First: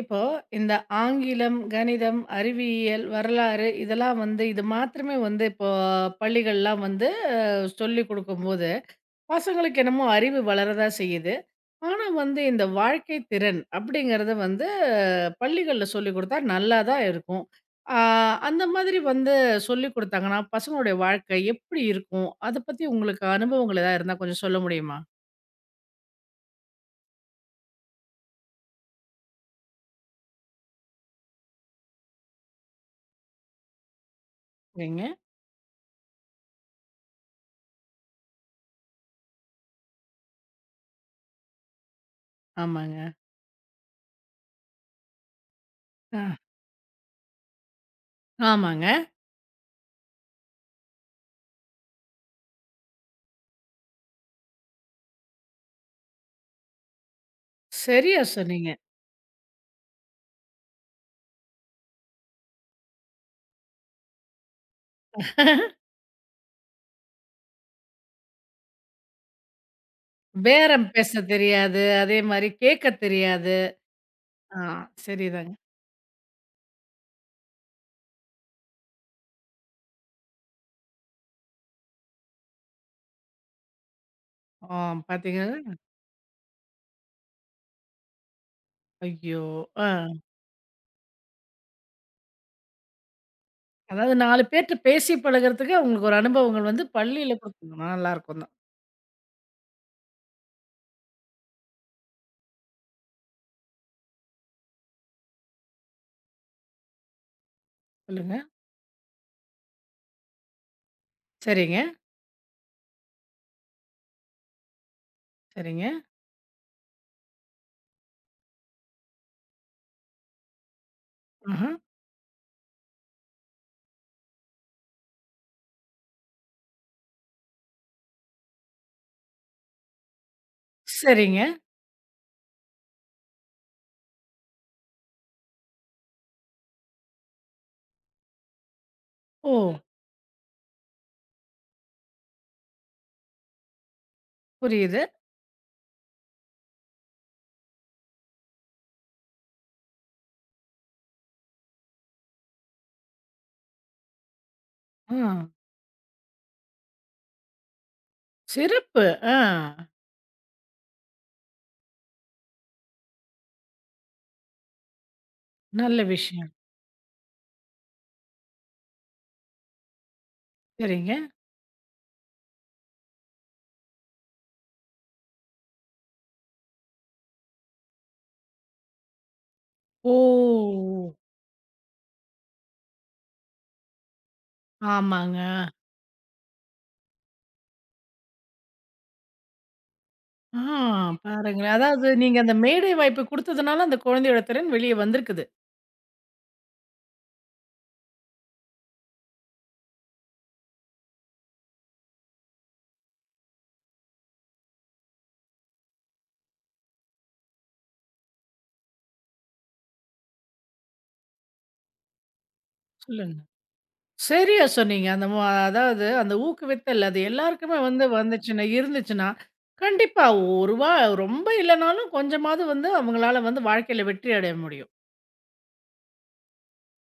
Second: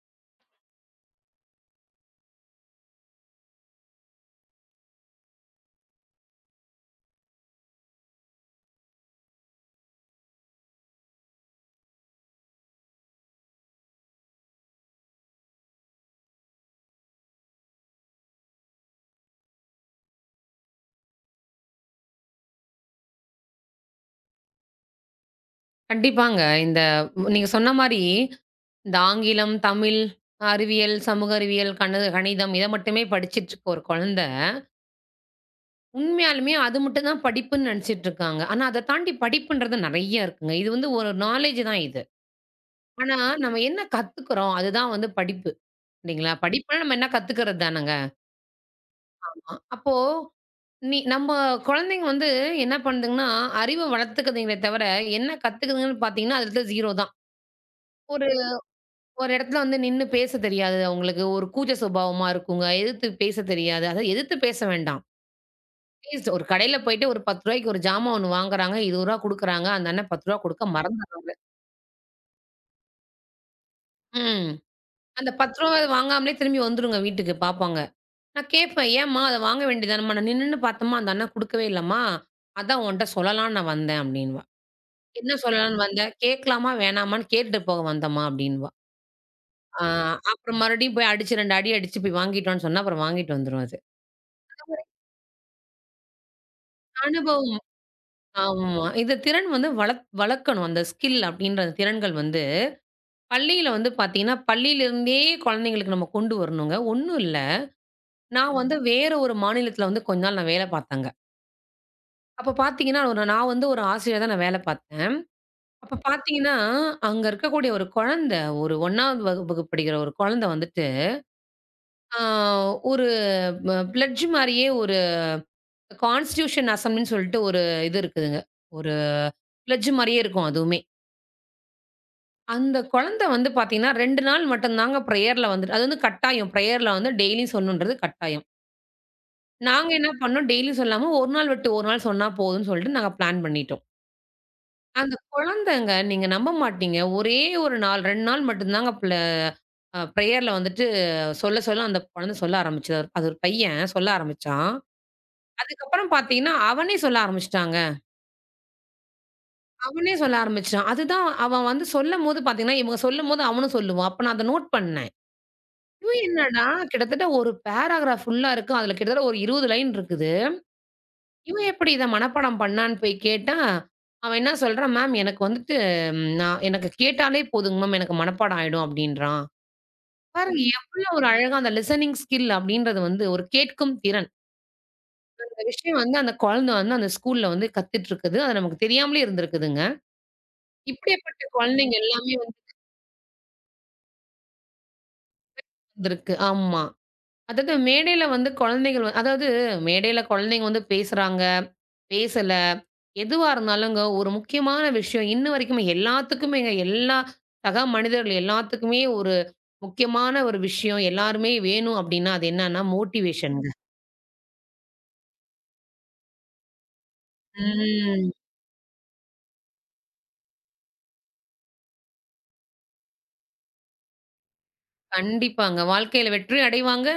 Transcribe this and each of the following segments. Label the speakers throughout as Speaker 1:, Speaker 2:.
Speaker 1: இப்போ இந்த ஆங்கிலம், கணிதம், அறிவியல், வரலாறு இதெல்லாம் வந்து இது மாத்திரமே வந்து இப்போ பள்ளிகள்லாம் வந்து அ சொல்லிக் குடுக்கும்போது, பசங்களுக்கு என்னமோ அறிவு வளரதா செய்யுது. ஆனா வந்து இந்த வாழ்க்கை திறன் அப்படிங்கிறது வந்து பள்ளிகள்ல சொல்லிக் குடுத்தா நல்லா தான் இருக்கும். ஆ. அந்த மாதிரி வந்து சொல்லிக் குடுத்தாங்கன்னா, பசங்களுடைய வாழ்க்கை எப்படி இருக்கும்? அத பத்தி உங்களுக்கு அனுபவங்கள் ஏதாவது இருந்தா கொஞ்சம் சொல்ல முடியுமா?
Speaker 2: கண்டிப்பாங்க. இந்த நீங்க சொன்ன மாரி, இந்த ஆங்கிலம், தமிழ், அறிவியல், சமூக அறிவியல், கணிதம் இத மட்டுமே படிச்சுட்டுருக்க ஒரு குழந்தை,
Speaker 1: சரிங்க.
Speaker 2: உண்மையாலுமே அது மட்டும் தான் படிப்புன்னு நெனச்சுட்டுருக்காங்க. ஆனா அத தாண்டி படிப்புன்றது நெறைய இருக்குங்க. இது வந்து ஒரு நாலேட்ஜ் தான் இது.
Speaker 1: ஆமாங்க.
Speaker 2: ஆனா நம்ம என்ன கத்துக்கிறோம்? அதுதான் வந்து படிப்பு.
Speaker 1: ஆ.
Speaker 2: இல்லைங்களா? படிப்புனா நம்ம என்ன கத்துக்கிறது தானங்க.
Speaker 1: ஆமாங்க.
Speaker 2: அப்போ நம்ம குழந்தைங்க வந்து என்ன பண்ணுதுங்கன்னா, அறிவ வளர்த்துக்குதுங்களே தவிர, என்ன கத்துக்குதுங்கன்னு பார்த்தீங்கன்னா, அதுல 0 தான்.
Speaker 1: சரியா
Speaker 2: ஒரு
Speaker 1: சொன்னீங்க.
Speaker 2: ஒரு இடத்துல வந்து நின்னு பேசத் தெரியாது அவங்களுக்கு. ஒரு கூச்ச சுபாவமா இருக்குங்க. எதிர்த்து பேசத் தெரியாது. அதாவது எதிர்த்து பேச வேண்டாம். அட்லீஸ்ட் ஒரு கடையில போயிட்டு ஒரு ரூ. 10க்கு ஒரு ஜாமான் ஒண்ணு வாங்குறாங்க. ரூ. 20 குடுக்குறாங்க. அந்த அண்ணன் ரூ. 10 குடுக்க
Speaker 1: பேரம் பேசத்
Speaker 2: மறந்துடுறாரு.
Speaker 1: தெரியாது. அதே மாரி கேட்கத் தெரியாது.
Speaker 2: ம்.
Speaker 1: ஆ.
Speaker 2: அந்த ரூ.
Speaker 1: சரிதாங்க.
Speaker 2: 10 வாங்காமலே திரும்பி வந்துருங்க வீட்டுக்கு பாப்பாங்க. நான் கேட்பேன், "ஏம்மா அத வாங்க வேண்டியதானம்மா? நான் நின்னு பார்த்தம்மா அந்த அண்ணன் குடுக்கவே இல்லம்மா. அதான் உன்ட்ட சொல்லலான்னு நான் வந்தேன்" அப்படின்னுவா.
Speaker 1: ஆ.
Speaker 2: "என்ன
Speaker 1: பார்த்தீங்கன்னா,
Speaker 2: சொல்லலான்னு வந்த? கேட்கலாமா, வேணாமான்னு கேட்டுட்டு போக வந்தம்மா" அப்படின்னுவா.
Speaker 1: ஐயோ!
Speaker 2: ஆ
Speaker 1: ஆ.
Speaker 2: அப்புறம் மறுபடியும் போய் அடிச்சு 2 அடி அடிச்சு போய் வாங்கிட்டு வான்னு சொன்னா, அப்புறம் வாங்கிட்டு வந்துரும் அது.
Speaker 1: அதாவது 4 பேர்ட்ட பேசி பழகுறதுக்கு உங்களுக்கு ஒரு அனுபவங்கள் வந்து பள்ளியில
Speaker 2: அனுபவம்
Speaker 1: குடுத்துருந்தா நல்லாருக்கும் தான்.
Speaker 2: ஆமா. இந்த திறன் வந்து வளர்க்கணும். அந்த ஸ்கில் அப்படின்ற அந்த திறன்கள் வந்து, பள்ளியில வந்து பார்த்தீங்கன்னா, பள்ளியிலிருந்தே குழந்தைங்களுக்கு நம்ம கொண்டு வரணுங்க. ஒண்ணும் இல்ல.
Speaker 1: சொல்லுங்க.
Speaker 2: நான் ம். வந்து வேற ஒரு மாநிலத்தில வந்து கொஞ்ச நாள் நான் வேலை பார்த்தேங்க.
Speaker 1: சரிங்க,
Speaker 2: அப்ப பார்த்தீங்கன்னா, நான் வந்து ஒரு ஆசிரியரா தான் நான் வேலை பார்த்தேன்.
Speaker 1: சரிங்க.
Speaker 2: அப்ப பார்த்தீங்கன்னா, அங்க இருக்கக்கூடிய ஒரு ஒரு 1வது வகுப்புக்கு படிக்கிற ஒரு குழந்த வந்துட்டு,
Speaker 1: ம்ஹ்ம்.
Speaker 2: ஆ ஒரு பிளட்ஜ் மாரியே ஒரு கான்ஸ்டிடியூஷன் அசம்பிளின்னு சொல்லிட்டு ஒரு இது இருக்குதுங்க. ஒரு பிளட்ஜ் மாரியே இருக்கும் அதுவுமே.
Speaker 1: சரிங்க.
Speaker 2: அந்த குழந்தை வந்து பார்த்தீங்கன்னா, 2 நாள் மட்டும் தாங்க பிரேயர்ல வந்துட்டு அது வந்து கட்டாயம். பிரேயர்ல வந்து டெய்லியும் சொல்லணுன்றது கட்டாயம்.
Speaker 1: ஓ!
Speaker 2: நாங்க என்ன பண்ணோம், டெய்லியும் சொல்லாம 1 நாள் விட்டு 1 நாள் சொன்னா போதும்ன்னு சொல்லிட்டு நாங்க பிளான் பண்ணிட்டோம்.
Speaker 1: புரியுது.
Speaker 2: அந்த குழந்தைங்க நீங்க நம்ப மாட்டீங்க. ஒரே 1 நாள் 2 நாள் மட்டும் தாங்க பிள அ பிரேயர்ல வந்துட்டு சொல்ல அந்த குழந்தை சொல்ல ஆரம்பிச்சது. அது ஒரு பையன் சொல்ல ஆரம்பிச்சான்.
Speaker 1: ஆ.
Speaker 2: அதுக்கப்புறம் பார்த்தீங்கன்னா, அவனே சொல்ல ஆரம்பிச்சுட்டாங்க.
Speaker 1: சிறப்பு. ஆ.
Speaker 2: அவனே சொல்ல ஆரம்பிச்சுட்டான். அதுதான் அவன் வந்து சொல்லும்போது பார்த்தீங்கன்னா, இவங்க சொல்லும்போது அவனும் சொல்லுவான். அப்ப நான் அத நோட் பண்ணேன்.
Speaker 1: நல்ல
Speaker 2: இவன்
Speaker 1: விஷயம்.
Speaker 2: என்னடா கிட்டத்தட்ட ஒரு பேராகிராஃப் ஃபுல்லா இருக்கு. அதுல கிட்டத்தட்ட ஒரு 20 லைன் இருக்குது.
Speaker 1: சரிங்க.
Speaker 2: இவன் எப்படி இத மனப்பாடம் பண்ணான்னு போய் கேட்டா, அவன் என்ன சொல்றான், மேம் எனக்கு வந்துட்டு நான் எனக்கு கேட்டாலே போதுங்க மேம் எனக்கு மனப்பாடம் ஆயிடும் அப்படின்றான்.
Speaker 1: ஓ!
Speaker 2: பாருங்க எவ்வளோ ஒரு அழகா அந்த லிசனிங் ஸ்கில் அப்படின்றது வந்து ஒரு கேட்கும் திறன்.
Speaker 1: ஆமாங்க.
Speaker 2: அந்த விஷயம் வந்து அந்த குழந்தை வந்து அந்த ஸ்கூல்ல வந்து கத்துட்டு இருக்குது. அது நமக்கு தெரியாமலே இருந்திருக்குதுங்க.
Speaker 1: ஆ.
Speaker 2: இப்படியாப்பட்ட
Speaker 1: பாருங்களேன்.
Speaker 2: குழந்தைங்க
Speaker 1: அதாவது
Speaker 2: எல்லாமே
Speaker 1: நீங்க அந்த
Speaker 2: வந்து
Speaker 1: மேடை வாய்ப்பு குடுத்ததுனால, அந்த குழந்தையோட திறன் வெளிய வந்திருக்குது.
Speaker 2: இருந்திருக்கு. ஆமா. அதாவது மேடையில வந்து குழந்தைகள் வ அதாவது மேடையில குழந்தைங்க வந்து பேசுறாங்க, பேசல, எதுவா இருந்தாலுங்க ஒரு முக்கியமான விஷயம் இன்ன வரைக்குமே எல்லாத்துக்குமேங்க, எல்லா சக மனிதர்கள் எல்லாத்துக்குமே முக்கியமான ஒரு விஷயம் எல்லாருமே வேணும் அப்படின்னா, அது என்னன்னா
Speaker 1: சொல்லுங்க.
Speaker 2: மோட்டிவேஷன்ங்க.
Speaker 1: சரியா சொன்னீங்க. அந்த ம அதாவது அந்த ஊக்குவித்தல் அது எல்லாருக்குமே வந்து
Speaker 2: ம்.
Speaker 1: வந்துச்சுன்னா இருந்துச்சுன்னா, கண்டிப்பா ஒரு வா ரொம்ப இல்லனாலும் கொஞ்சமாவது வந்து அவங்களால வந்து வாழ்க்கையில வெற்றி அடைய முடியும்.
Speaker 2: கண்டிப்பாங்க. வாழ்க்கையில வெற்றியும் அடைவாங்க.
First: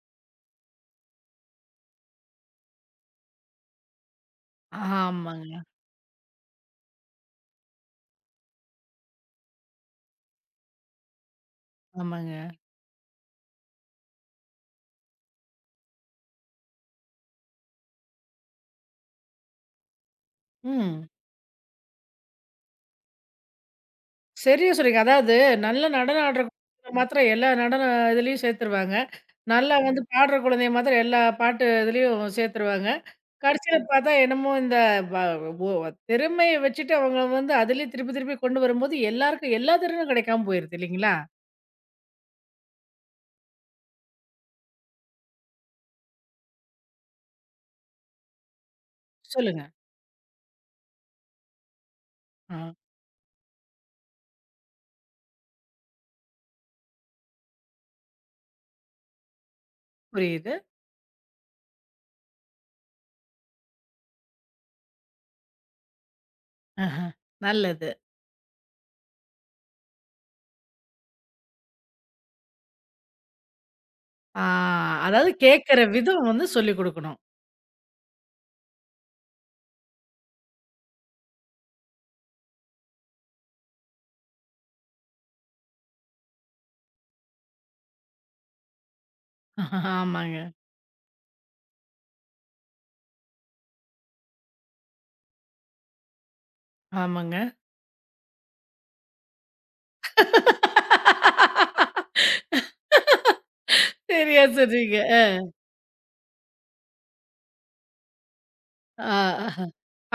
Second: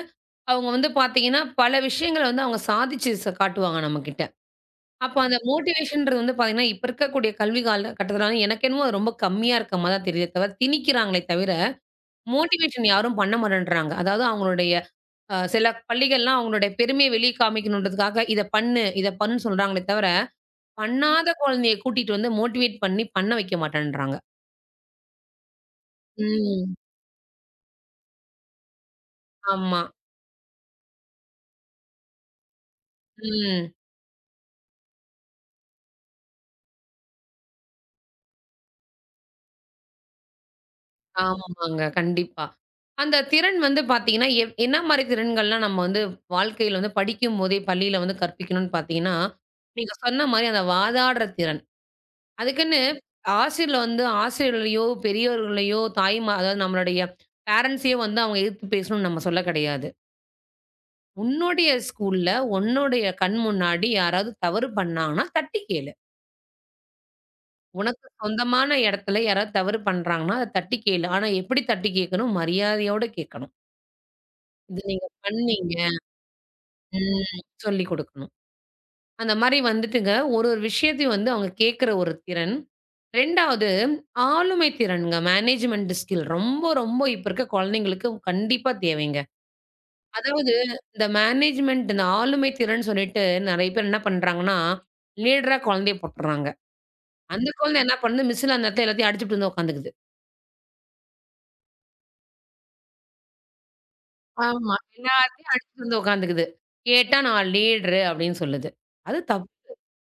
Speaker 2: அவங்க வந்து பார்த்தீங்கன்னா, பல விஷயங்கள வந்து அவங்க சாதிச்சு காட்டுவாங்க நம்மகிட்ட. அப்ப அந்த
Speaker 1: ஆமாங்க,
Speaker 2: மோட்டிவேஷன்ன்றது வந்து பார்த்தீங்கன்னா, இப்ப இருக்கக்கூடிய கல்வி கால கட்டத்துல வந்து எனக்கு என்னமோ அது ரொம்ப கம்மியா இருக்க மாரி தான் தெரியுதே தவிர, திணிக்கிறாங்களே தவிர,
Speaker 1: ஆமாங்க.
Speaker 2: மோட்டிவேஷன் யாரும் பண்ண மாட்டேன்றாங்க. அதாவது அவங்களுடைய சில பள்ளிகள்லாம் அவங்களுடைய பெருமைய வெளிய காமிக்கணுன்றதுக்காக, "இத பண்ணு, இத பண்ணுன்னு" சொல்றாங்களே தவிர,
Speaker 1: ம்.
Speaker 2: பண்ணாத குழந்தைய கூட்டிட்டு வந்து மோட்டிவேட் பண்ணி பண்ண வைக்க மாட்டேன்றாங்க.
Speaker 1: சரியா சொன்னீங்க. அதாவது நல்ல நடனம் ஆடுற
Speaker 2: ம்.
Speaker 1: குழந்தைய மாத்திரம் எல்லா நடன இதுலயும் சேர்த்துருவாங்க. நல்லா
Speaker 2: ஆமா.
Speaker 1: வந்து பாடுற குழந்தைய மாத்திரம் எல்லா பாட்டு இதுலயும் சேர்த்துருவாங்க.
Speaker 2: ம்.
Speaker 1: கடைசியில பார்த்தா என்னமோ இந்த வ ஒ திறமைய வச்சுட்டு அவங்க வந்து அதிலயே திருப்பி திருப்பி கொண்டு வரும்போது எல்லாருக்கும் எல்லா திறனும் கிடைக்காம போயிருது இல்லைங்களா?
Speaker 2: ஆமாங்க. கண்டிப்பா. அந்த திறன் வந்து பார்த்தீங்கன்னா, என்ன மாரி திறன்கள்லாம் நம்ம வந்து வாழ்க்கையில வந்து படிக்கும்போதே பள்ளியில வந்து கற்பிக்கணும்னு பார்த்தீங்கன்னா,
Speaker 1: சொல்லுங்க.
Speaker 2: நீங்க சொன்ன மாரி அந்த வாதாடுற திறன்.
Speaker 1: ஆ.
Speaker 2: அதுக்குன்னு ஆசிரியர்ல வந்து ஆசிரியர்களையோ, பெரியவர்களையோ, அதாவது நம்மளுடைய பேரண்ட்ஸையோ வந்து அவங்க எதிர்த்து பேசணும்னு நம்ம சொல்ல கிடையாது.
Speaker 1: புரியுது.
Speaker 2: உன்னுடைய ஸ்கூல்ல, உன்னுடைய கண் முன்னாடி யாராவது தவறு பண்ணாங்கன்னா, தட்டி கேளு.
Speaker 1: ஆஹா. நல்லது.
Speaker 2: உனக்கு சொந்தமான இடத்துல யாராவது தவறு பண்றாங்கன்னா, அத தட்டி கேளு. ஆனா எப்படி தட்டி கேட்கணும்? மரியாதையோட கேட்கணும்.
Speaker 1: ஆ.
Speaker 2: இது நீங்க
Speaker 1: அதாவது
Speaker 2: பண்ணீங்க.
Speaker 1: கேட்கிற விதம் வந்து சொல்லிக் குடுக்கணும்.
Speaker 2: ம். சொல்லிக் குடுக்கணும். அந்த மாரி வந்துட்டுங்க, ஒரு ஒரு விஷயத்தையும் வந்து அவங்க கேட்கிற ஒரு திறன். 2வது ஆளுமை திறன்ங்க. மேனேஜ்மென்ட் ஸ்கில் ரொம்ப இப்ப இருக்க குழந்தைங்களுக்கு கண்டிப்பா தேவைங்க.
Speaker 1: ஆமாங்க,
Speaker 2: அதாவது இந்த மேனேஜ்மென்ட் இந்த ஆளுமை திறன் சொல்லிட்டு நெறைய பேர் என்ன பண்றாங்கன்னா, லீடரா குழந்தைய போட்டுர்றாங்க.
Speaker 1: ஆமாங்க.
Speaker 2: அந்த குழந்தை என்ன பண்ணுது, மிஸ்ஸுல அந்த இடத்துல எல்லாத்தையும் அடிச்சுட்டு வந்து உட்காந்துக்குது.
Speaker 1: சரியா
Speaker 2: ஆமா.
Speaker 1: சொன்னீங்க.
Speaker 2: எல்லாத்தையும் அடிச்சுட்டு வந்து உட்காந்துக்குது. கேட்டா நான் லீடரு அப்படின்னு சொல்லுது.
Speaker 1: ஆ.
Speaker 2: அது
Speaker 1: ஆஹா.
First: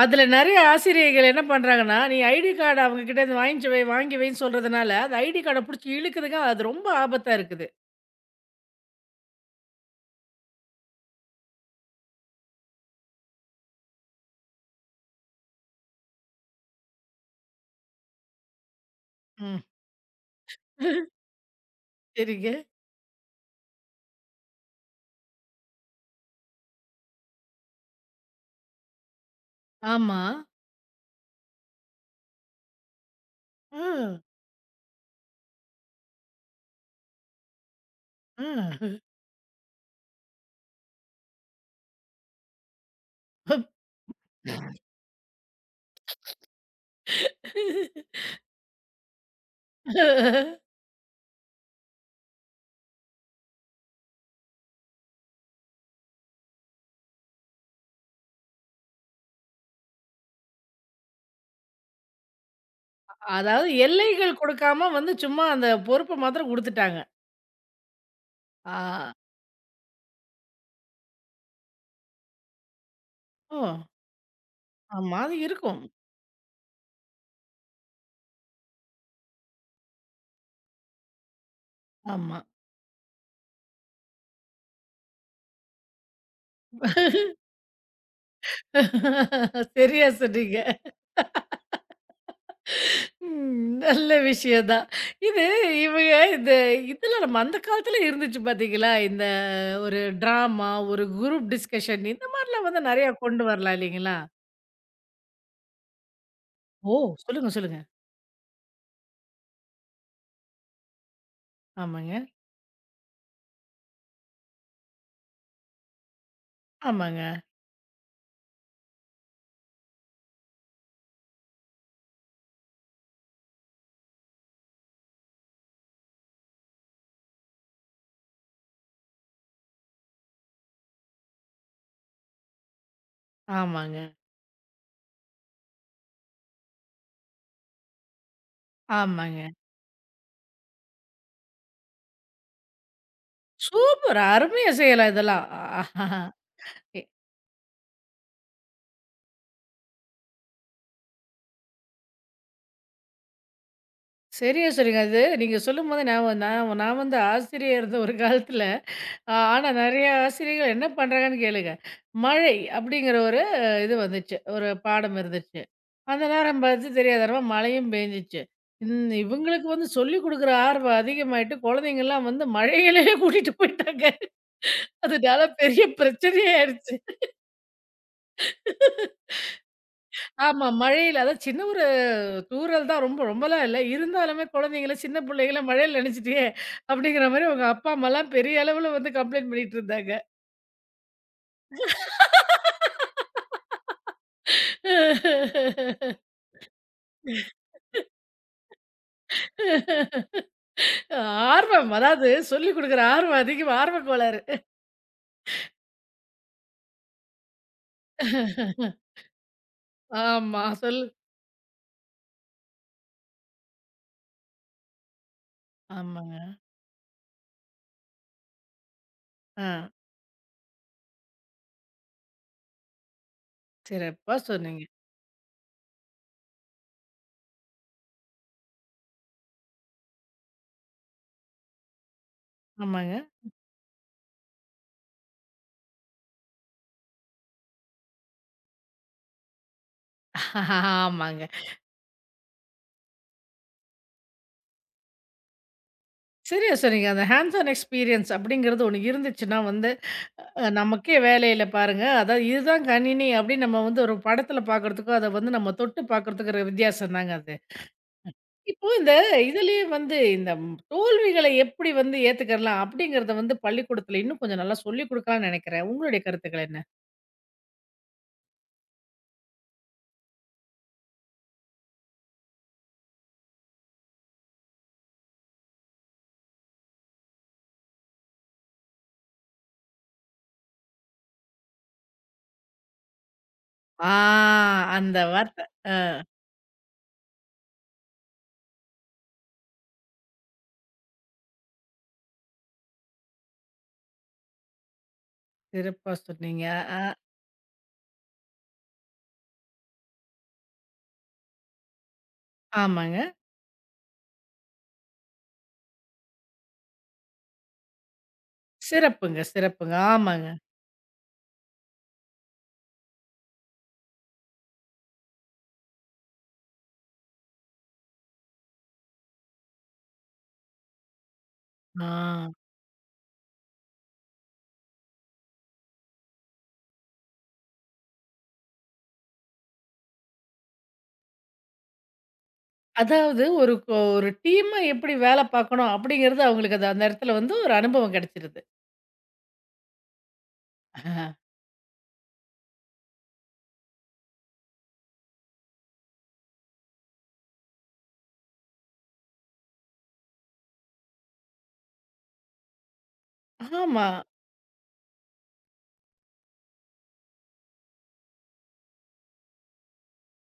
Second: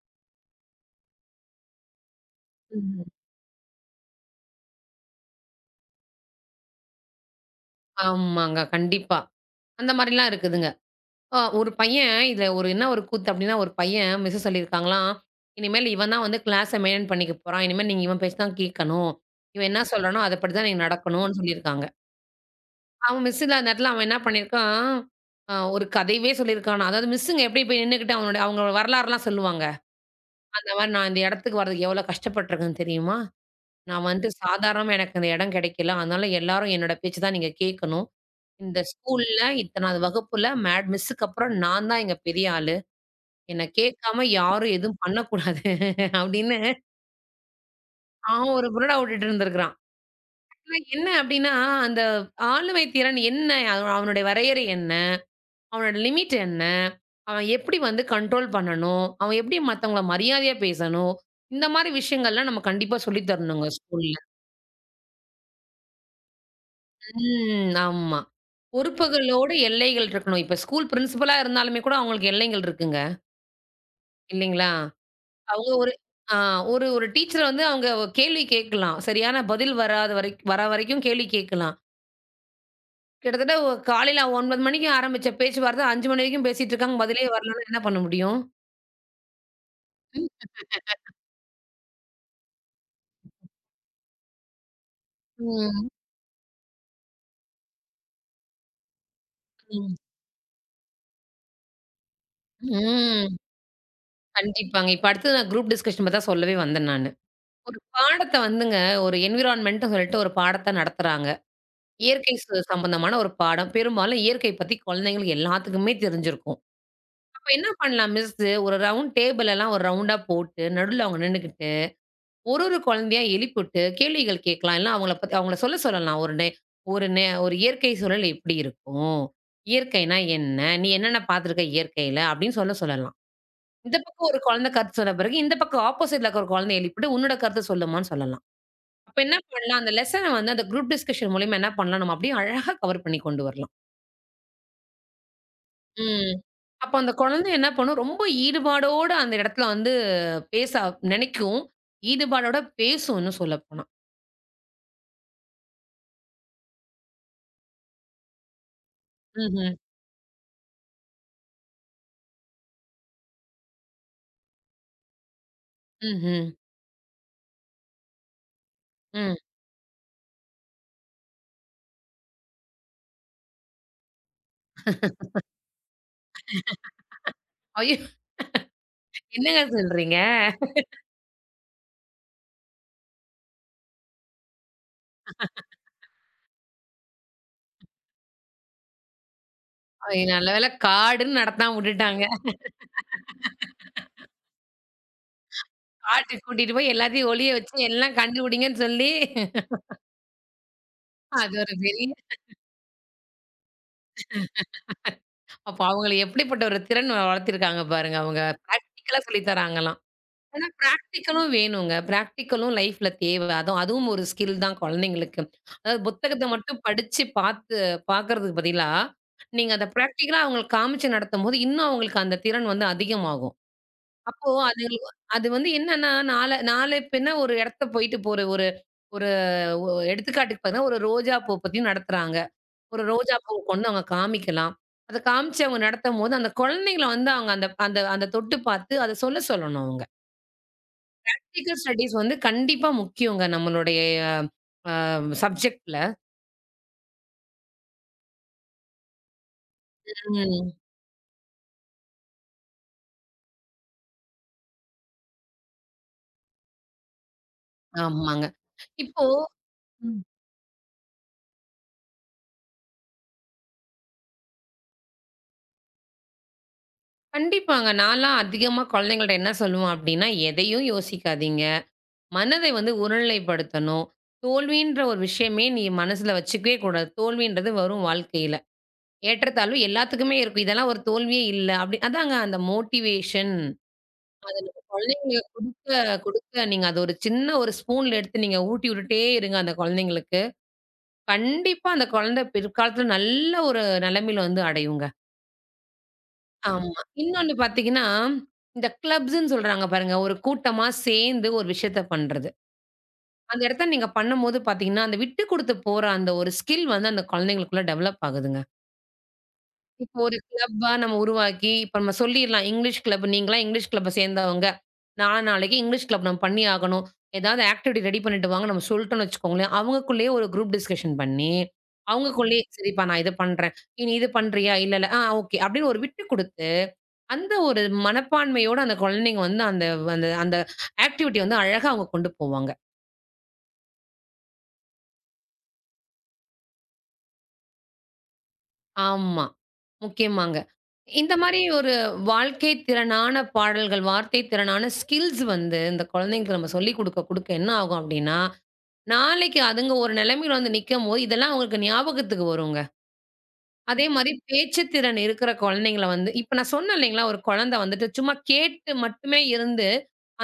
Speaker 1: அதுல நெறைய ஆசிரியைகள் என்ன பண்றாங்கன்னா, நீ ஐடி கார்ட அவங்க
Speaker 2: தப்புங்க.
Speaker 1: கிட்டேருந்து வாங்கிச்சு வை வாங்கி வைன்னு சொல்றதுனால, அது ஐடி கார்ட புடிச்சு இழுக்குதுங்க. அது ரொம்ப ஆபத்தா இருக்குது.
Speaker 2: ஆமாங்க. கண்டிப்பா. அந்த மாரிலாம் இருக்குதுங்க. ஒரு பையன் இதுல ஒரு என்ன ஒரு கூத்து அப்டின்னா, ஒரு பையன் மிஸ்ஸு சொல்லியிருக்காங்களாம், "இனிமேல் இவன் தான் வந்து கிளாஸ மெயின்டெயின் பண்ணிக்க போறான். இனிமேல் நீங்க இவன் பேச்ச தான் கேட்கணும்.
Speaker 1: ம்.
Speaker 2: இவன் என்ன சொல்றானோ அதப்படி தான் நீங்க நடக்கணும்னு" சொல்லியிருக்காங்க.
Speaker 1: சரிங்க.
Speaker 2: அவன் மிஸ் இல்லாத நேரத்துல அவன் என்ன பண்ணியிருக்கான், ஒரு கதையவே சொல்லியிருக்கானாம். அதாவது மிஸ்ஸுங்க எப்டி போய் நின்னுகிட்டு அவங்க வரலாறுலாம் சொல்லுவாங்க.
Speaker 1: ஆமா.
Speaker 2: அந்த மாரி "நான் இந்த இடத்துக்கு வர்றதுக்கு எவ்வளோ கஷ்டப்பட்டுருக்கேன் தெரியுமா? நான்
Speaker 1: ம்.
Speaker 2: வந்துட்டு சாதாரணமா எனக்கு இந்த இடம் கிடைக்கல. அதனால எல்லாரும் என்னோட பேச்சு தான் நீங்க கேட்கணும்." இந்த
Speaker 1: ம்.
Speaker 2: ஸ்கூல்ல இத்தனாவது வகுப்புல மேட் மிஸ்ஸுக்கு அப்புறம் நான் தான் இங்க பெரிய ஆளு. என்ன கேட்காம யாரும் எதுவும் பண்ணக்கூடாது அப்படின்னு அவன் ஒரு புரடா விட்டுட்டு இருந்திருக்கிறான். ஆனா என்ன அப்படின்னா, அந்த ஆளுமை திறன் என்ன? அவனுடைய வரையறை என்ன? அவனோட லிமிட் என்ன? அவன் எப்படி வந்து கண்ட்ரோல் பண்ணணும்? அவன் எப்படி மத்தவங்கள மரியாதையா பேசணும்? இந்த மாரி விஷயங்கள்லாம் நம்ம கண்டிப்பா சொல்லித் தரணுங்க
Speaker 1: அதாவது
Speaker 2: ஸ்கூல்ல.
Speaker 1: எல்லைகள் குடுக்காம வந்து சும்மா அந்த பொறுப்ப மாத்திரம் குடுத்துட்டாங்க.
Speaker 2: ம். ஆமா.
Speaker 1: ஆ.
Speaker 2: பொறுப்புகளோட எல்லைகள் இருக்கணும். இப்ப ஸ்கூல் பிரின்சிபலா இருந்தாலுமே கூட அவங்களுக்கு எல்லைகள் இருக்குங்க.
Speaker 1: ஓ!
Speaker 2: இல்லைங்களா?
Speaker 1: ஆமா. அது
Speaker 2: அவங்க
Speaker 1: இருக்கும்.
Speaker 2: ஒரு ஆ ஒரு ஒரு டீச்சர வந்து அவங்க கேள்வி கேட்கலாம். சரியான பதில் வராத வரைக்கும் கேள்வி கேட்கலாம்.
Speaker 1: ஆமா.
Speaker 2: கிட்டத்தட்ட காலையில 9 மணிக்கு ஆரம்பிச்ச பேச்சுவார்த்தை 5 மணி வரைக்கும் பேசிட்டு இருக்காங்க. பதிலே வரலன்னா என்ன பண்ண முடியும்?
Speaker 1: சரியா சொன்னீங்க. ம். நல்ல விஷயம் தான். இது
Speaker 2: ம்.
Speaker 1: இவங்க இந்த இதுல நம்ம அந்த காலத்துல இருந்துச்சு பாத்தீங்களா? இந்த
Speaker 2: ம்.
Speaker 1: ஒரு ட்ராமா, ஒரு குரூப் டிஸ்கஷன் இந்த மாரிலாம் வந்து நெறையா
Speaker 2: ம்.
Speaker 1: கொண்டு வரலாம் இல்லைங்களா?
Speaker 2: கண்டிப்பாங்க. இப்ப அடுத்தது நான் குரூப் டிஸ்கஷன் பத்தி தான் சொல்லவே வந்தேன்
Speaker 1: ஓ!
Speaker 2: நானு.
Speaker 1: சொல்லுங்க,
Speaker 2: ஒரு
Speaker 1: சொல்லுங்க.
Speaker 2: பாடத்த வந்துங்க ஒரு என்விரான்மென்ட்ன்னு சொல்லிட்டு ஒரு பாடத்த நடத்துறாங்க.
Speaker 1: ஆமாங்க,
Speaker 2: இயற்கை சம்பந்தமான ஒரு பாடம். பெரும்பாலும் இயற்கை பத்தி குழந்தைங்களுக்கு எல்லாத்துக்குமே தெரிஞ்சிருக்கும்.
Speaker 1: ஆமாங்க,
Speaker 2: அப்ப என்ன பண்ணலாம் மிஸ்ஸு, ஒரு ரவுண்ட் டேபிள் எல்லாம் ஒரு ரவுண்டா போட்டு, நடுவுல அவங்க நின்னுகிட்டு, ஒரு ஒரு குழந்தையா எழுப்பிவிட்டு கேள்விகள் கேட்கலாம். இல்ல அவங்கள பத்தி அவங்கள சொல்ல சொல்லலாம். ஒரு இயற்கை சூழல் எப்படி இருக்கும்? இயற்கைனா என்ன? நீ என்னென்ன பார்த்துருக்க இயற்கையில? அப்படின்னு சொல்ல சொல்லலாம். இந்த
Speaker 1: ஆமாங்க,
Speaker 2: பக்கம் ஒரு குழந்தை கருத்து சொன்ன பிறகு, இந்த பக்கம் ஆப்போசிட்ல இருக்க ஒரு குழந்தைய எழுப்பிட்டு, உன்னோட கருத்த சொல்லுமான்னு சொல்லலாம். அப்ப என்ன
Speaker 1: ஆமாங்க.
Speaker 2: பண்ணலாம், அந்த லெசன வந்து அந்த குரூப் டிஸ்கஷன் மூலியமா என்ன பண்ணலாம், நம்ம அப்படியே அழகா கவர் பண்ணி கொண்டு வரலாம்.
Speaker 1: சூப்பர்! அருமையா செய்யலாம் இதெல்லாம். ஆஹா.
Speaker 2: ம். அப்ப அந்த குழந்தை என்ன பண்ணும், ரொம்ப ஈடுபாடோட அந்த இடத்துல வந்து பேச நினைக்கும். ஈடுபாடோட பேசும் இன்னும் சொல்லப்போனா.
Speaker 1: சரியா சொன்னீங்க. அது நீங்க சொல்லும்போது ஞாபகம் நான் நான் வந்து ஆசிரியர் இருந்த ஒரு காலத்தில,
Speaker 2: ம்ஹ்ம்.
Speaker 1: ஆனா நெறைய ஆசிரியர்கள் என்ன பண்றாங்கன்னு கேளுங்க. மழை அப்படிங்கிற ஒரு இது வந்துச்சு. ஒரு பாடம் இருந்துச்சு. அந்த
Speaker 2: ம்ஹ்ம்.
Speaker 1: நேரம் பார்த்து தெரியாதனமா மழையும் பெஞ்சுச்சு.
Speaker 2: ம்.
Speaker 1: இவங்களுக்கு வந்து சொல்லிக் குடுக்குற ஆர்வம் அதிகமாயிட்டு, குழந்தைங்கலாம் வந்து மழையிலேயே கூட்டிட்டு போயிட்டாங்க. அதனால பெரிய பிரச்சனையாயிருச்சு.
Speaker 2: ஐயோ! என்னங்க சொல்றீங்க?
Speaker 1: ஆமா. மழையில அதான் சின்ன ஒரு தூறல் தான் ரொம்ப ரொம்பலாம் இல்ல. இருந்தாலுமே குழந்தைங்கள சின்ன பிள்ளைகள மழையில நனைஞ்சுட்டே அப்படிங்கிற மாரி உங்க அப்பா, அம்மாலாம் பெரிய அளவுல வந்து கம்ப்ளைண்ட் பண்ணிட்டு இருந்தாங்க.
Speaker 2: ஐயோ! நல்ல வேளை காடுன்னு நடத்தாம விட்டுட்டாங்க. காட்டுக்கு கூட்டிட்டு போய் எல்லாத்தையும் ஒளிய வச்சு எல்லாம் கண்டுபிடிங்கன்னு சொல்லி, அது ஒரு
Speaker 1: ஆர்வம்.
Speaker 2: பெரிய
Speaker 1: அதாவது சொல்லிக் குடுக்குற ஆர்வம் அதிகம். ஆர்வக் கோளாறு.
Speaker 2: அப்ப அவங்கள எப்படிப்பட்ட ஒரு திறன் வளர்த்திருக்காங்க பாருங்க. அவங்க பிராக்டிகலா சொல்லி தராங்கலாம்.
Speaker 1: ஆமா.
Speaker 2: ஆனா பிராக்டிகலும் வேணுங்க. பிராக்டிகலும் லைஃப்ல தேவ. அதுவும் அதுவும் ஒரு ஸ்கில் தான் குழந்தைங்களுக்கு. அதாவது
Speaker 1: ஆமாங்க.
Speaker 2: புத்தகத்த மட்டும் படிச்சு பார்த்து பார்க்கறதுக்கு பதிலா,
Speaker 1: ஆ.
Speaker 2: நீங்க அத பிராக்டிகலா அவங்களுக்கு காமிச்சு நடத்தும்போது, இன்னும் அவங்களுக்கு அந்த திறன் வந்து அதிகமாகும்.
Speaker 1: சிறப்பா
Speaker 2: அப்போ
Speaker 1: சொன்னீங்க.
Speaker 2: அதுங்களுக்கு அது வந்து என்னன்னா, நாளை பின்ன ஒரு இடத்த போயிட்டு போற ஒரு ஒரு ஒ எடுத்துக்காட்டுக்கு பார்த்தீங்கன்னா, ஒரு ரோஜா பூ பத்தி நடத்துறாங்க. ஒரு
Speaker 1: ஆமாங்க.
Speaker 2: ரோஜா பூ கொண்டு அவங்க காமிக்கலாம். அத காமிச்சு அவங்க நடத்தும்போது, அந்த குழந்தைங்கள வந்து அவங்க அந்த அந்த அந்த தொட்டு பார்த்து அத சொல்ல சொல்லணும் அவங்க.
Speaker 1: ஆமாங்க.
Speaker 2: ப்ராக்டிகல் ஸ்டடீஸ் வந்து கண்டிப்பா முக்கியங்க நம்மளுடைய சப்ஜெக்ட்ல.
Speaker 1: சரியா சொன்னீங்க. அந்த ஹேண்ட்ஸ் ஆன் எக்ஸ்பீரியன்ஸ் அப்படிங்கிறது ஒண்ணு இருந்துச்சுன்னா வந்து
Speaker 2: ம்.
Speaker 1: நமக்கே வேலையில பாருங்க, அதாவது இதுதான் கணினி அப்படின்னு நம்ம வந்து ஒரு படத்துல பார்க்குறதுக்கும், அத வந்து நம்ம தொட்டு பார்க்குறதுக்கும் இருக்கிற வித்தியாசம் தாங்க அது.
Speaker 2: ஆமாங்க.
Speaker 1: இப்போ
Speaker 2: இப்போ
Speaker 1: இதுலயே வந்து இந்த தோல்விகள எப்படி வந்து ஏத்துக்கிறலாம் அப்படிங்கிறத வந்து பள்ளிக்கூடத்துல இன்னும் கொஞ்சம் நல்லா சொல்லிக் குடுக்கலாம்னு நெனைக்கிறேன். உங்களுடைய கருத்துக்கள் என்ன?
Speaker 2: கண்டிப்பாங்க. நான்லாம் அதிகமா குழந்தைங்கள்ட்ட என்ன சொல்லுவேன் அப்டின்னா, எதையும் யோசிக்காதீங்க. மனதை வந்து ஒருநிலைப்படுத்தணும். தோல்வின்ற ஒரு விஷயமே நீ மனசுல வச்சுக்கவே கூடாது. தோல்வின்றது வரும் வாழ்க்கையில. ஏற்றத்தாழ்வு எல்லாத்துக்குமே இருக்கும். இதெல்லாம் ஒரு தோல்வியே இல்ல. அப்டி அதாங்க அந்த மோட்டிவேஷன்.
Speaker 1: ஆ.
Speaker 2: அது நம்ம
Speaker 1: அந்த
Speaker 2: குழந்தைங்களுக்கு
Speaker 1: வார்த்தை. அ
Speaker 2: குடுக்க நீங்க அது ஒரு சின்ன ஒரு ஸ்பூன்ல எடுத்து நீங்க ஊட்டி விட்டுட்டே இருங்க அந்த குழந்தைங்களுக்கு. கண்டிப்பா அந்த குழந்தை பிற்காலத்துல நல்ல ஒரு நிலைமையில வந்து அடையுங்க.
Speaker 1: சிறப்பா சொன்னீங்க.
Speaker 2: ஆமா.
Speaker 1: அ
Speaker 2: இன்னொன்னு பார்த்தீங்கன்னா, இந்த கிளப்ஸ்ன்னு சொல்றாங்க பாருங்க. ஒரு கூட்டமா சேர்ந்து ஒரு விஷயத்த பண்றது.
Speaker 1: ஆமாங்க.
Speaker 2: அந்த இடத்துல நீங்க பண்ணும்போது பார்த்தீங்கன்னா, அந்த விட்டு குடுத்து போற அந்த ஒரு ஸ்கில் வந்து அந்த குழந்தைங்களுக்குள்ள டெவலப் ஆகுதுங்க.
Speaker 1: சிறப்புங்க, சிறப்புங்க.
Speaker 2: இப்போ ஒரு
Speaker 1: ஆமாங்க.
Speaker 2: கிளப்பா நம்ம உருவாக்கி, இப்ப நம்ம சொல்லிர்லாம். இங்கிலீஷ் கிளப் நீங்கலாம் இங்கிலீஷ் கிளப்ப சேர்ந்தவங்க. நாளைக்கு இங்கிலீஷ் கிளப் நம்ம பண்ணி ஆகணும். ஏதாவது ஆக்டிவிட்டி ரெடி பண்ணிட்டு வாங்க நம்ம சொல்ட்டோம்னு வச்சுக்கோங்களேன். அவங்களுக்குள்ளேயே ஒரு குரூப் டிஸ்கஷன் பண்ணி,
Speaker 1: ஆ.
Speaker 2: அவங்களுக்குள்ளேயே சரிப்பா நான் இத பண்றேன். நீ இது பண்றியா? இல்ல. ஓகே." அப்படின்னு ஒரு விட்டு குடுத்து, அந்த ஒரு மனப்பான்மையோட அந்த குழந்தைங்க வந்து அந்த அந்த அந்த ஆக்டிவிட்டி வந்து அழகா அவங்க கொண்டு போவாங்க.
Speaker 1: அதாவது ஒரு டீமா எப்படி வேல பார்க்கணும் அப்படிங்கிறது அவங்களுக்கு அது அந்த இடத்துல வந்து ஒரு அனுபவம் கெடைச்சிருது.
Speaker 2: ஆமா. முக்கியமாங்க. இந்த மாரி ஒரு வாழ்க்கை திறனான பாடல்கள், வார்த்தை திறனான ஸ்கில்ஸ் வந்து இந்த குழந்தைங்களுக்கு நம்ம சொல்லிக் குடுக்க என்ன ஆகும் அப்டின்னா, நாளைக்கு அதுங்க ஒரு நிலைமையில வந்து நிக்கும்போது, இதெல்லாம் அவங்களுக்கு ஞாபகத்துக்கு வருங்க. அதே
Speaker 1: ஆமா.
Speaker 2: மாரி பேச்சு திறன் இருக்கிற குழந்தைங்கள வந்து இப்ப நான் சொன்னேன் இல்லைங்களா, ஒரு குழந்தை வந்துட்டு சும்மா கேட்டு மட்டுமே இருந்து,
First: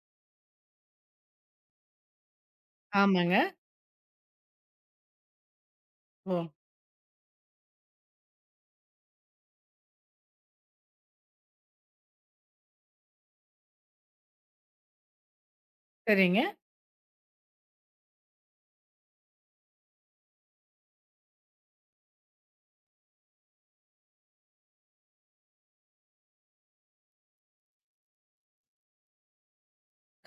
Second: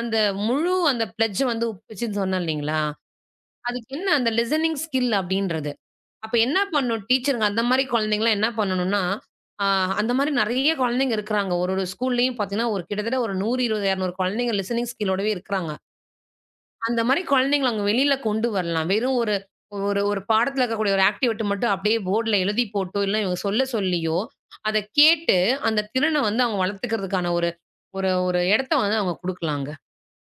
Speaker 2: அந்த முழு அந்த பிளட்ஜ் வந்து ஒப்பிச்சுன்னு சொன்னேன் இல்லைங்களா?
Speaker 1: ஆமாங்க.
Speaker 2: அதுக்கு என்ன அந்த லிசனிங் ஸ்கில் அப்டின்றது. அப்ப
Speaker 1: ஓ!
Speaker 2: என்ன பண்ணும் டீச்சருங்க அந்த மாரி குழந்தைங்கலாம் என்ன பண்ணணும்னா, ஆ அந்த மாரி நெறைய குழந்தைங்க இருக்கிறாங்க. ஒரு ஒரு ஸ்கூல்லயும் பார்த்தீங்கன்னா, கிட்டத்தட்ட ஒரு 120, 200 குழந்தைங்க லிசனிங் ஸ்கில்லோடவே இருக்கிறாங்க.
Speaker 1: சரிங்க.
Speaker 2: அந்த மாரி குழந்தைங்கள அங்க வெளியில கொண்டு வரலாம். வெறும் ஒரு ஒரு ஒரு பாடத்துல இருக்கக்கூடிய ஒரு ஆக்டிவிட்டி மட்டும் அப்படியே போர்ட்ல எழுதி போட்டோ, இல்ல இவங்க சொல்ல சொல்லியோ, அத கேட்டு அந்த திறன வந்து அவங்க வளர்த்துக்கிறதுக்கான ஒரு ஒரு ஒரு இடத்த வந்து அவங்க குடுக்கலாங்க.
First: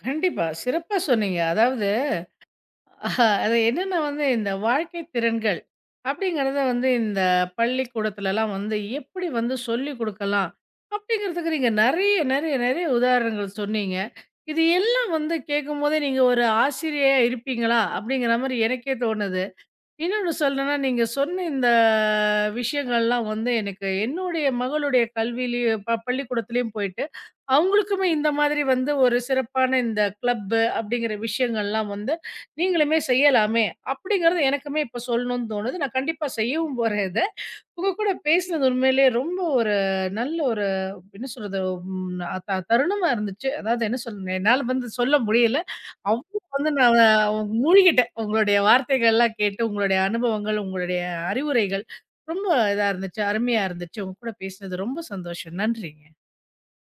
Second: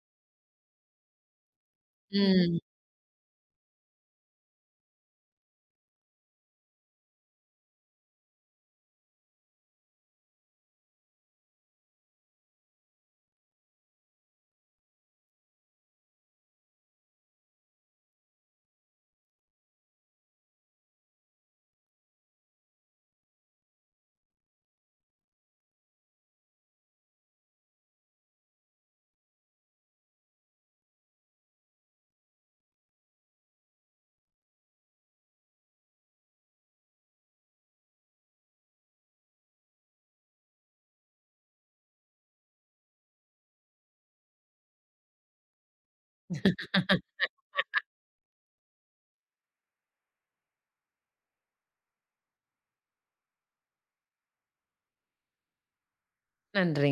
Speaker 1: கண்டிப்பா. சிறப்பா சொன்னீங்க. அதாவது
Speaker 2: ம்.
Speaker 1: அது என்னன்னா வந்து இந்த வாழ்க்கை திறன்கள் அப்படிங்கிறத வந்து இந்த பள்ளிக்கூடத்துலலாம் வந்து எப்படி வந்து சொல்லிக் குடுக்கலாம்? அப்படிங்கிறதுக்கு நீங்க நெறைய, நெறைய, நெறைய உதாரணங்கள் சொன்னீங்க. இது எல்லாம் வந்து கேட்கும்போதே நீங்க ஒரு ஆசிரியையா இருப்பீங்களா? அப்படிங்கிற மாரி எனக்கே தோணுது. இன்னொன்னு சொல்லணும்னா, நீங்க சொன்ன இந்த விஷயங்கள்லாம் வந்து எனக்கு என்னுடைய மகளுடைய கல்வியிலயும் பள்ளிக்கூடத்திலயும் போயிட்டு, அவங்களுக்குமே இந்த மாதிரி வந்து ஒரு சிறப்பான இந்த கிளப்பு அப்படிங்கிற விஷயங்கள்லாம் வந்து நீங்களுமே செய்யலாமே! அப்படிங்கிறது எனக்குமே இப்ப சொல்லணும்னு தோணுது. நான் கண்டிப்பா செய்யவும் போறேன் இத. உங்க கூட பேசினது உண்மையிலேயே ரொம்ப ஒரு நல்ல ஒரு என்ன சொல்றது தருணமா இருந்துச்சு. அதாவது என்ன சொல்றது, என்னால வந்து சொல்ல முடியல. அவ்ளோ வந்து நான் அவங்க மூழ்கிட்டேன். உங்களுடைய வார்த்தைகள்லாம் கேட்டு, உங்களுடைய அனுபவங்கள், உங்களுடைய அறிவுரைகள் ரொம்ப இதா இருந்துச்சு. அருமையா இருந்துச்சு. உங்க கூட பேசினது ரொம்ப சந்தோஷம். நன்றி.
Speaker 2: நன்றிங்க.